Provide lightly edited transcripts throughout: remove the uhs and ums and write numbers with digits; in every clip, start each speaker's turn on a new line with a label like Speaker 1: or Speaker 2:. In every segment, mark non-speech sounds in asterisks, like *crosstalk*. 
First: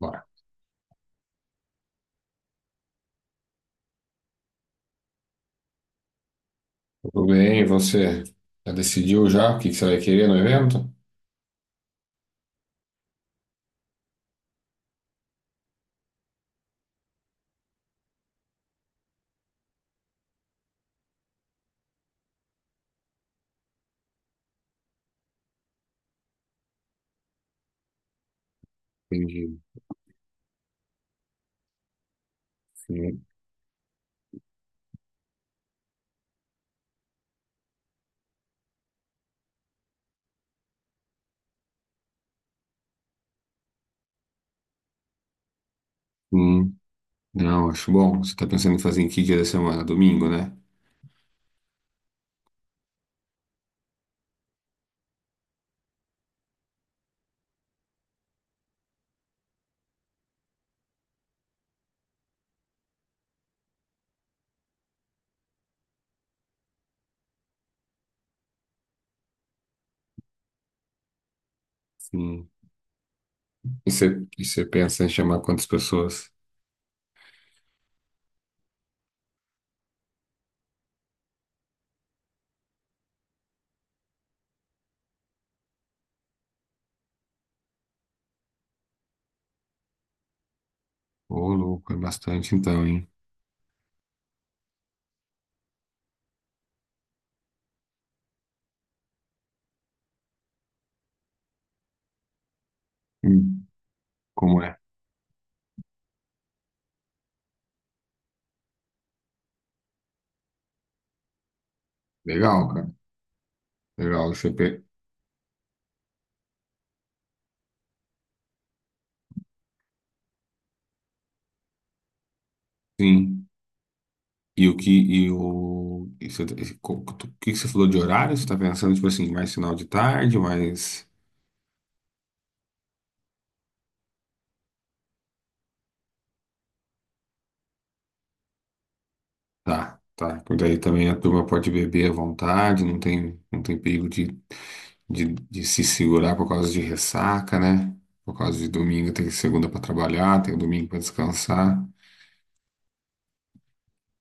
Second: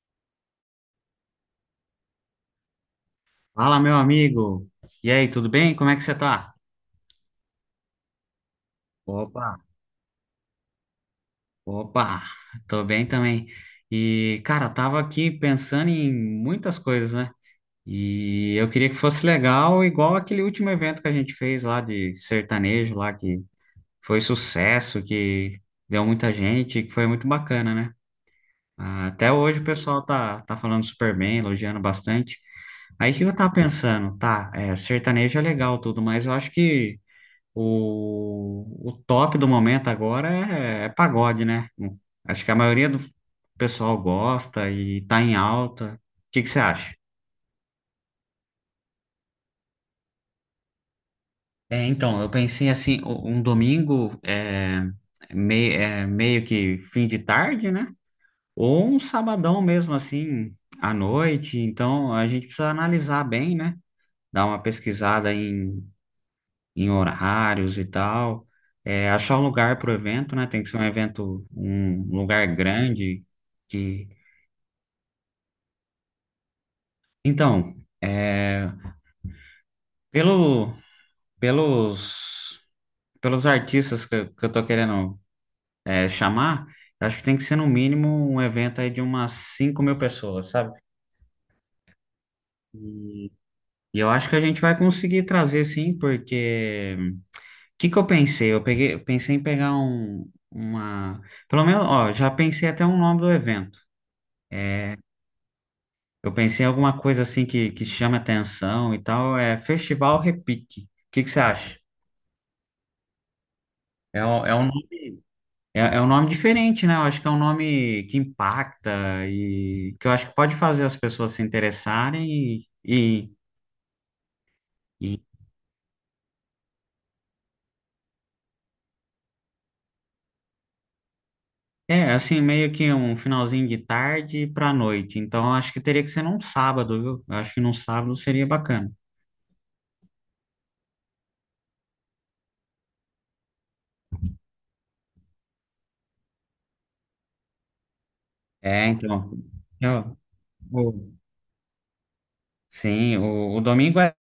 Speaker 1: Bora.
Speaker 2: Fala, meu amigo. E aí, tudo bem? Como é que você tá?
Speaker 1: Tudo bem, e você já decidiu
Speaker 2: Opa,
Speaker 1: já o que que você vai querer no evento?
Speaker 2: opa, tô bem também. E, cara, tava aqui pensando em muitas coisas, né? E eu queria que fosse legal, igual aquele último evento que a gente fez lá de sertanejo, lá que foi sucesso, que deu muita gente, que foi muito bacana, né? Ah, até
Speaker 1: Entendi.
Speaker 2: hoje o pessoal tá falando super bem, elogiando bastante. Aí o que
Speaker 1: Sim.
Speaker 2: eu tava pensando, tá, sertanejo é legal tudo, mas eu acho que o top do momento agora é pagode, né? Acho que a maioria do pessoal gosta e tá em alta. O que que você
Speaker 1: Hum,
Speaker 2: acha?
Speaker 1: não, acho bom. Você está pensando em fazer em que dia da semana? Domingo, né?
Speaker 2: É, então, eu pensei assim, um domingo é, meio que fim de tarde, né? Ou um sabadão mesmo assim, à noite. Então, a gente precisa analisar bem, né? Dar uma pesquisada em horários e tal. É, achar um lugar para o evento, né? Tem que ser um evento, um lugar
Speaker 1: Sim.
Speaker 2: grande.
Speaker 1: E
Speaker 2: Que.
Speaker 1: você, e você pensa em chamar quantas pessoas?
Speaker 2: Então, é, pelo, pelos, pelos artistas que eu tô querendo chamar, eu acho que tem que ser no mínimo um evento aí de umas 5 mil pessoas, sabe?
Speaker 1: Ô, louco, é bastante então, hein?
Speaker 2: E, e eu acho que a gente vai conseguir trazer sim, porque o que que eu pensei? Eu pensei em pegar um, uma. Pelo menos, ó, já pensei até o nome do
Speaker 1: Hum.
Speaker 2: evento.
Speaker 1: Como é?
Speaker 2: Eu pensei em alguma coisa assim que chame atenção e tal. É Festival Repique. O que que você acha?
Speaker 1: Legal, cara.
Speaker 2: É,
Speaker 1: Legal,
Speaker 2: um- é, um, é um nome diferente, né? Eu acho que é um nome que impacta e que eu acho que pode fazer as pessoas se interessarem.
Speaker 1: Sim. E o que
Speaker 2: E-
Speaker 1: e o e você- e co- o que que você falou de horário? Você está pensando tipo assim, mais final de tarde, mais...
Speaker 2: É assim, meio que um finalzinho de tarde para noite. Então, eu acho que teria que ser num sábado, viu? Eu acho que num sábado seria bacana.
Speaker 1: Tá, tá. Por daí também a turma pode beber à vontade, não tem perigo de se segurar por causa de ressaca, né? Por causa de
Speaker 2: É,
Speaker 1: domingo tem
Speaker 2: então.
Speaker 1: segunda para
Speaker 2: eu-
Speaker 1: trabalhar, tem domingo para
Speaker 2: o-
Speaker 1: descansar.
Speaker 2: sim, o domingo é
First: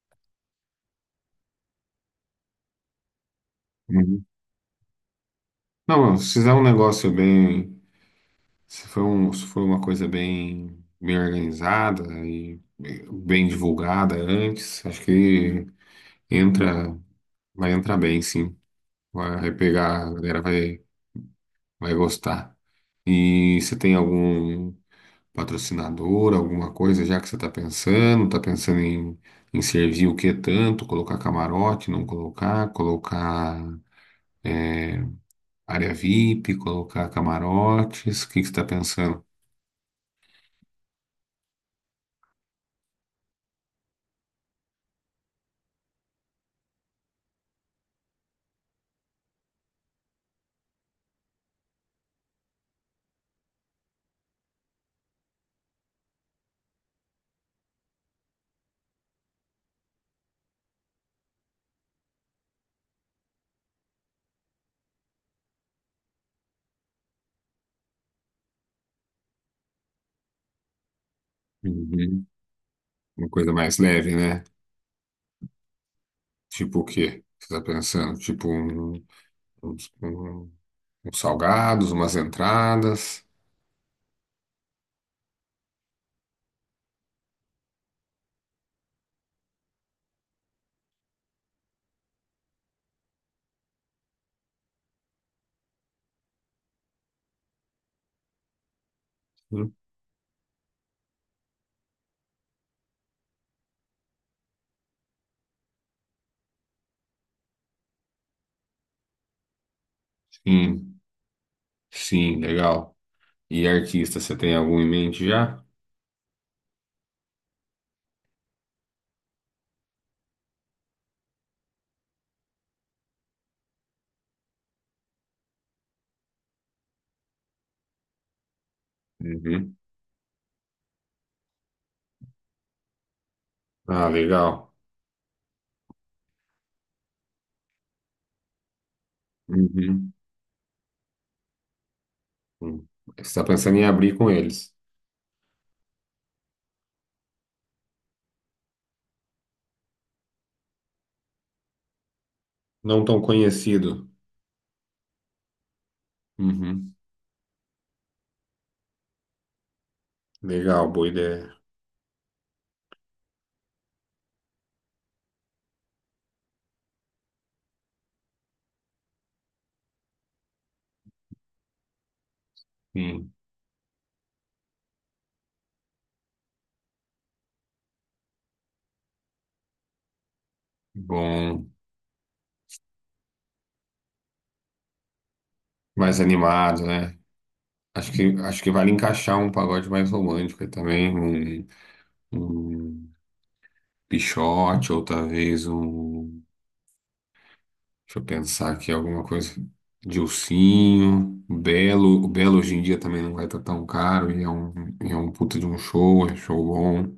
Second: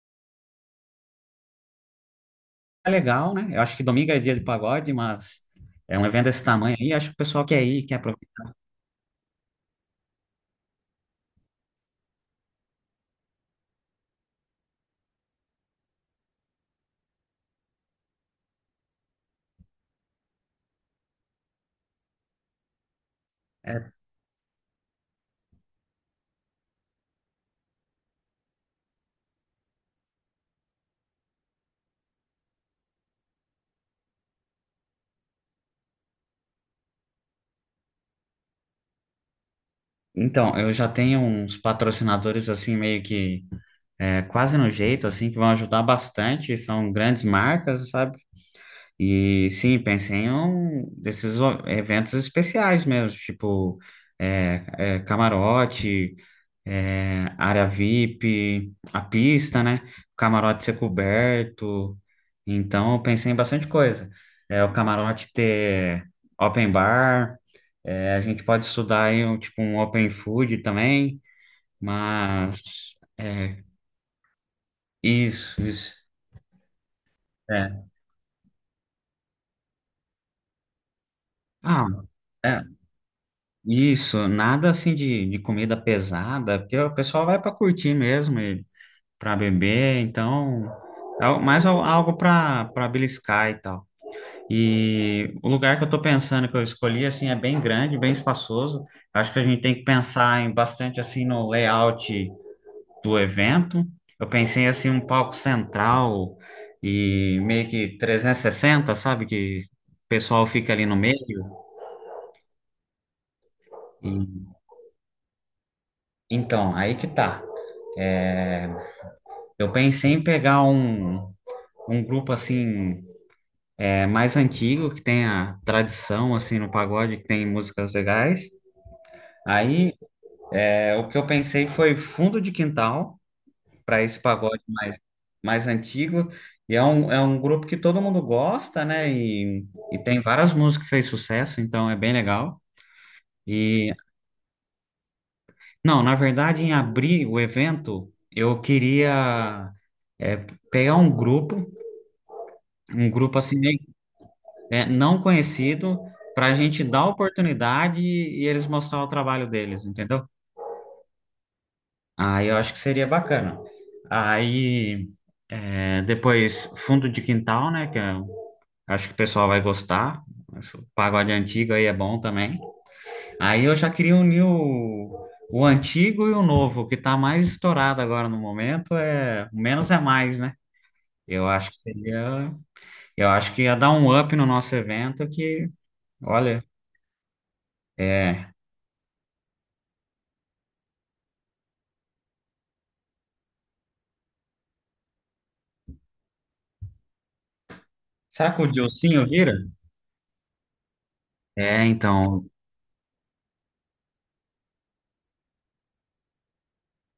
Speaker 2: é legal, né? Eu acho que domingo é
Speaker 1: Uhum.
Speaker 2: dia de pagode, mas é
Speaker 1: Não,
Speaker 2: um
Speaker 1: mano,
Speaker 2: evento
Speaker 1: se
Speaker 2: desse
Speaker 1: fizer um
Speaker 2: tamanho aí, acho
Speaker 1: negócio
Speaker 2: que o pessoal quer
Speaker 1: bem,
Speaker 2: ir, quer aproveitar.
Speaker 1: se for um, se for uma coisa bem, bem organizada e bem divulgada antes, acho que entra, vai entrar bem, sim. Vai pegar, vai gostar. E você
Speaker 2: É,
Speaker 1: tem algum patrocinador, alguma coisa, já que está pensando em, em servir o que tanto, colocar camarote, não colocar, colocar área VIP, colocar camarotes, o que que você está pensando?
Speaker 2: então, eu já tenho uns patrocinadores assim meio que quase no jeito assim que vão ajudar bastante, são grandes marcas, sabe? E sim, pensei em um desses eventos especiais mesmo, tipo camarote, área VIP, a pista, né? O camarote ser coberto. Então, eu pensei em bastante coisa. É, o camarote ter open bar, a gente pode estudar aí tipo um open food também,
Speaker 1: Uhum.
Speaker 2: mas
Speaker 1: Uma coisa
Speaker 2: é,
Speaker 1: mais leve, né?
Speaker 2: isso, isso.
Speaker 1: Tipo o quê? Você está
Speaker 2: É.
Speaker 1: pensando? Uns, um- uns
Speaker 2: Ah,
Speaker 1: salgados, umas
Speaker 2: é.
Speaker 1: entradas.
Speaker 2: Isso, nada assim de comida pesada, porque o pessoal vai para curtir mesmo, e para beber, então, algo para beliscar e tal. E o lugar que eu tô pensando que eu escolhi assim é bem grande, bem espaçoso. Acho que a gente tem que pensar em bastante assim no layout do evento. Eu pensei assim um palco central e meio que 360, sabe, que o pessoal fica ali no
Speaker 1: Sim,
Speaker 2: meio.
Speaker 1: sim, legal. E
Speaker 2: E,
Speaker 1: artista, você tem algum em mente já?
Speaker 2: então, aí que tá. Eu pensei em pegar um grupo assim mais antigo que tenha tradição assim no pagode, que tem músicas legais.
Speaker 1: Uhum.
Speaker 2: Aí o que eu pensei foi Fundo de Quintal para
Speaker 1: Ah,
Speaker 2: esse pagode
Speaker 1: legal.
Speaker 2: mais antigo. E é um grupo que todo mundo gosta, né? E
Speaker 1: Uhum.
Speaker 2: tem várias músicas que fez sucesso, então é bem legal.
Speaker 1: Hum. Você está pensando em
Speaker 2: E
Speaker 1: abrir com eles.
Speaker 2: não, na verdade, em abrir o evento, eu queria é, pegar um grupo,
Speaker 1: Não
Speaker 2: um
Speaker 1: tão
Speaker 2: grupo assim
Speaker 1: conhecido.
Speaker 2: não conhecido para a gente
Speaker 1: Uhum.
Speaker 2: dar oportunidade e eles mostrar o trabalho deles, entendeu?
Speaker 1: Legal, boa ideia.
Speaker 2: Aí eu acho que seria bacana. Aí depois fundo de quintal, né? Que eu acho que o pessoal vai gostar. Esse pagode antigo aí é bom também.
Speaker 1: Sim.
Speaker 2: Aí eu já queria unir o antigo e o novo, o que tá mais estourado agora no momento é o menos é mais, né? Eu
Speaker 1: Bom,
Speaker 2: acho que seria, eu acho que ia dar um up no nosso evento que,
Speaker 1: mais
Speaker 2: olha,
Speaker 1: animado, né?
Speaker 2: é
Speaker 1: Acho que vale encaixar um pagode mais romântico aí também, um Pixote, ou talvez um... Deixa eu
Speaker 2: Será que o
Speaker 1: pensar aqui, alguma
Speaker 2: Dilcinho
Speaker 1: coisa.
Speaker 2: vira?
Speaker 1: Dilsinho,
Speaker 2: É,
Speaker 1: Belo. O
Speaker 2: então.
Speaker 1: Belo hoje em dia também não vai estar tão caro, e é um puta de um show, é show bom.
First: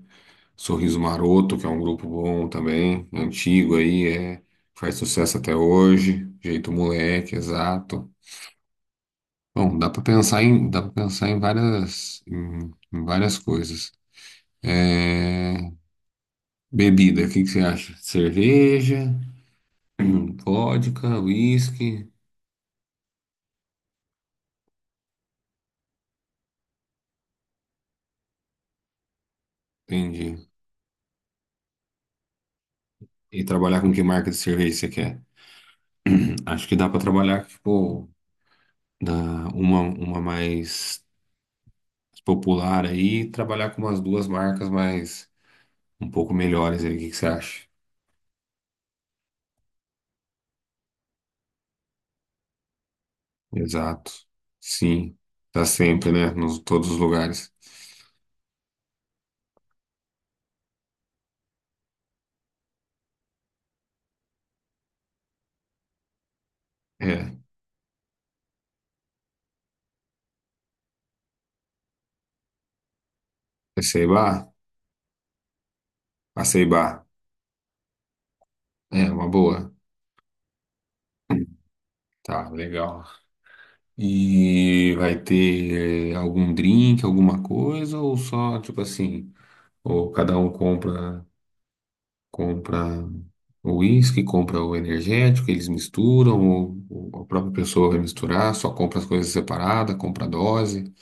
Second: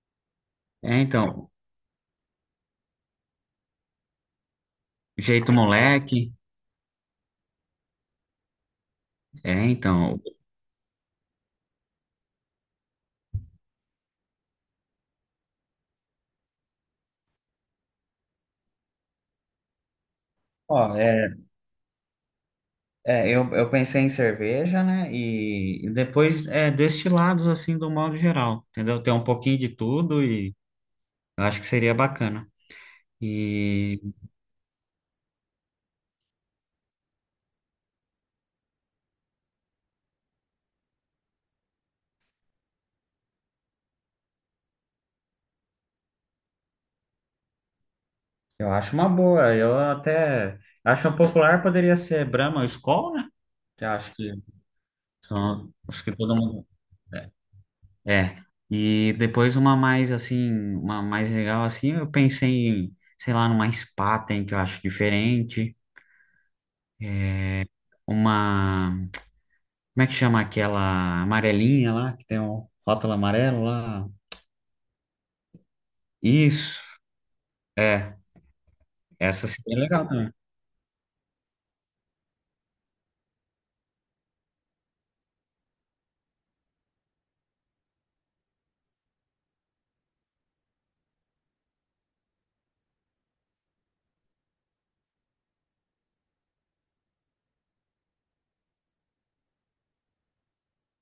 Speaker 2: É,
Speaker 1: Sorriso
Speaker 2: então.
Speaker 1: Maroto, que é um grupo bom também, antigo aí, é, faz sucesso
Speaker 2: Jeito
Speaker 1: até hoje.
Speaker 2: moleque.
Speaker 1: Jeito Moleque, exato.
Speaker 2: É,
Speaker 1: Bom,
Speaker 2: então.
Speaker 1: dá para pensar em várias, em, em várias coisas. É, bebida, o que que você acha? Cerveja, *clears throat*
Speaker 2: Ó,
Speaker 1: vodka, whisky...
Speaker 2: eu pensei em cerveja, né? E depois destilados, assim, do modo geral, entendeu? Tem um pouquinho de tudo
Speaker 1: Entendi.
Speaker 2: e eu acho que seria bacana.
Speaker 1: E trabalhar com
Speaker 2: E
Speaker 1: que marca de cerveja você quer? *clears throat* Acho que dá pra trabalhar, tipo, da, uma mais popular aí, e trabalhar com umas duas marcas mais um pouco melhores aí. O que que você acha?
Speaker 2: eu acho uma boa. Eu até acho um popular poderia ser Brahma ou Skol, né? Que eu
Speaker 1: Exato.
Speaker 2: acho que
Speaker 1: Sim. Tá
Speaker 2: são os
Speaker 1: sempre,
Speaker 2: que
Speaker 1: né?
Speaker 2: todo
Speaker 1: Nos
Speaker 2: mundo.
Speaker 1: todos os
Speaker 2: é,
Speaker 1: lugares.
Speaker 2: É, e depois uma mais assim, uma mais legal assim, eu pensei em, sei lá, numa Spaten que eu acho diferente,
Speaker 1: É.
Speaker 2: uma, como é que chama aquela amarelinha lá, que tem um rótulo amarelo lá?
Speaker 1: Aceibá?
Speaker 2: Isso,
Speaker 1: Aceibá.
Speaker 2: é,
Speaker 1: É, uma
Speaker 2: essa
Speaker 1: boa.
Speaker 2: seria legal também.
Speaker 1: Tá, legal. E vai ter algum drink, alguma coisa, ou só, tipo assim, ou cada um compra compra o uísque, compra o energético, eles misturam, ou a própria pessoa vai misturar, só compra as coisas separadas, compra a dose. O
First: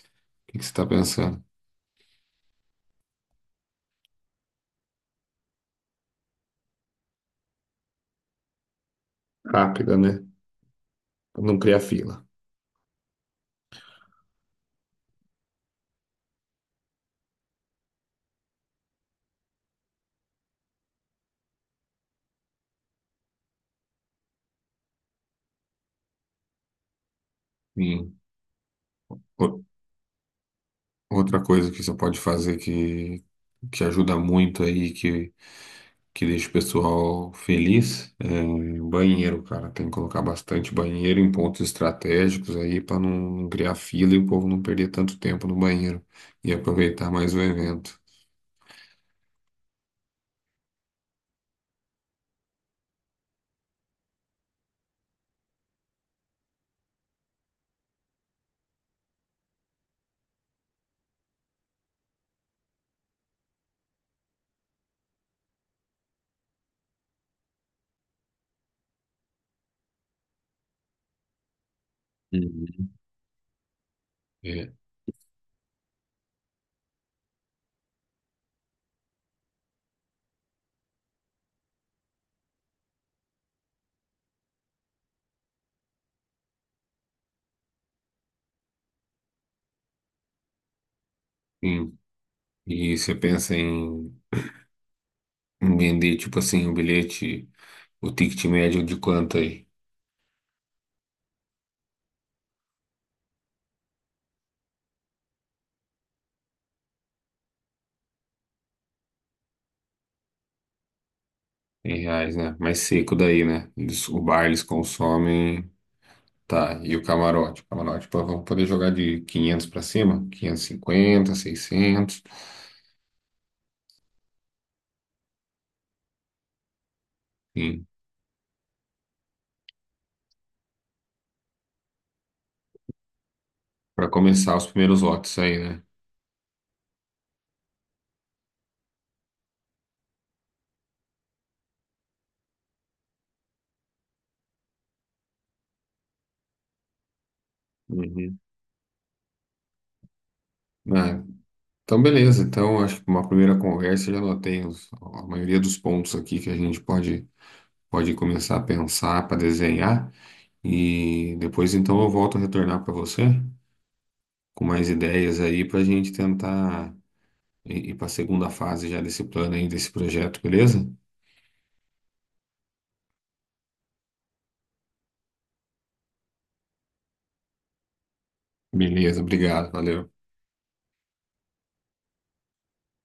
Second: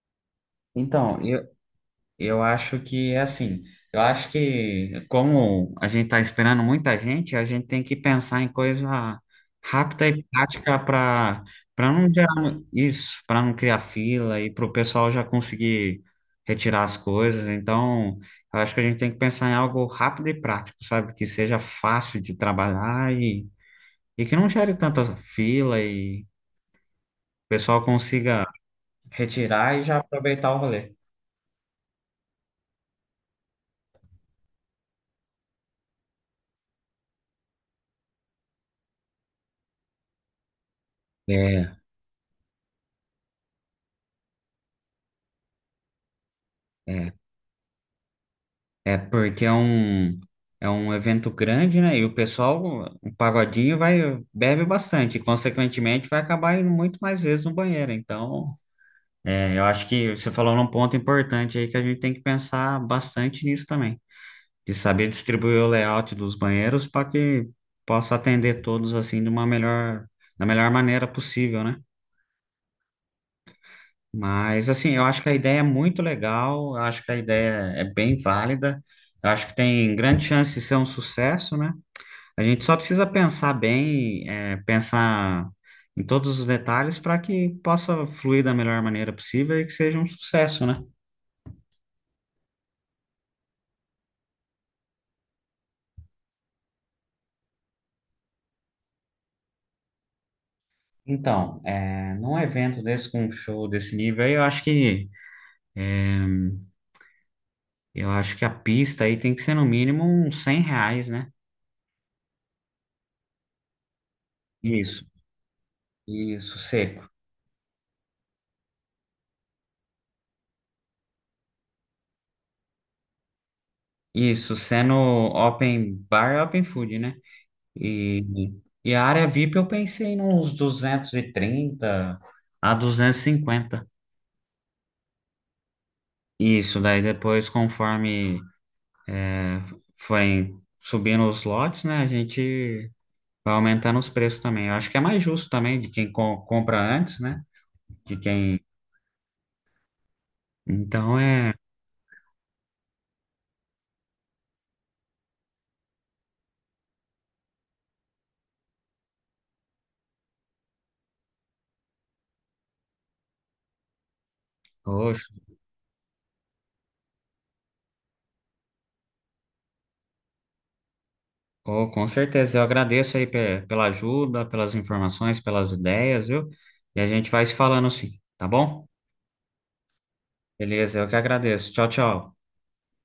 Speaker 1: que que você tá
Speaker 2: Então,
Speaker 1: pensando?
Speaker 2: eu acho que é assim. Eu acho que, como a gente está esperando muita gente, a gente tem que pensar em coisa
Speaker 1: Rápida,
Speaker 2: rápida
Speaker 1: né?
Speaker 2: e prática para
Speaker 1: Não criar
Speaker 2: para não
Speaker 1: fila.
Speaker 2: gerar isso, para não criar fila e para o pessoal já conseguir retirar as coisas. Então, eu acho que a gente tem que pensar em algo rápido e prático, sabe? Que seja fácil de trabalhar e que não gere tanta fila e o pessoal
Speaker 1: Sim.
Speaker 2: consiga
Speaker 1: O-
Speaker 2: retirar e já aproveitar o rolê.
Speaker 1: Outra coisa que você pode fazer que ajuda muito aí, que deixa o pessoal feliz, é banheiro, cara. Tem que colocar bastante banheiro em pontos
Speaker 2: É.
Speaker 1: estratégicos aí para não criar fila e o povo não perder tanto tempo no banheiro e aproveitar
Speaker 2: É.
Speaker 1: mais o evento.
Speaker 2: É porque é um evento grande, né? E o pessoal, o pagodinho vai, bebe bastante, consequentemente vai acabar indo muito mais vezes no banheiro. Então, eu acho que você falou num ponto importante aí que a gente tem que pensar bastante nisso também, de saber distribuir o layout dos banheiros para que possa atender todos assim da melhor maneira possível, né?
Speaker 1: Uhum.
Speaker 2: Mas
Speaker 1: É,
Speaker 2: assim, eu acho que a ideia é muito legal, eu acho que a ideia é bem válida, eu acho que tem grande chance de ser um sucesso, né? A gente só precisa pensar bem, pensar em todos os detalhes para que possa fluir da melhor maneira possível e que seja um sucesso, né?
Speaker 1: sim. E você pensa em em vender, tipo assim, o bilhete, o ticket médio de quanto aí?
Speaker 2: Então, num evento desse, com um show desse nível aí, eu acho que a pista aí tem que ser no mínimo uns R$ 100, né?
Speaker 1: Em reais, né? Mais seco daí, né? Eles- o bar eles
Speaker 2: Isso,
Speaker 1: consomem.
Speaker 2: isso,
Speaker 1: Tá, e o
Speaker 2: seco.
Speaker 1: camarote? O camarote, pô, vamos poder jogar de 500 pra cima? 550, 600.
Speaker 2: Isso, sendo open bar, open food, né?
Speaker 1: Sim,
Speaker 2: E, e a área VIP eu pensei nos 230 a 250.
Speaker 1: pra começar os primeiros lotes aí, né?
Speaker 2: Isso, daí depois, conforme é, forem subindo os lotes, né, a gente vai aumentando os preços também. Eu acho que é mais justo também de quem compra antes, né, de
Speaker 1: Uhum.
Speaker 2: quem. Então
Speaker 1: Ah,
Speaker 2: é.
Speaker 1: então, beleza. Então, acho que uma primeira conversa eu já anotei os- a maioria dos pontos aqui que a gente pode, pode começar a pensar para desenhar. E depois, então, eu volto a retornar para você com mais
Speaker 2: Oxe,
Speaker 1: ideias aí para a gente tentar ir para a segunda fase já desse plano aí, desse projeto, beleza?
Speaker 2: oh, com certeza, eu agradeço aí pela ajuda, pelas informações, pelas ideias, viu? E a gente vai se falando assim, tá bom?
Speaker 1: Beleza, obrigado, valeu.
Speaker 2: Beleza, eu que agradeço. Tchau, tchau.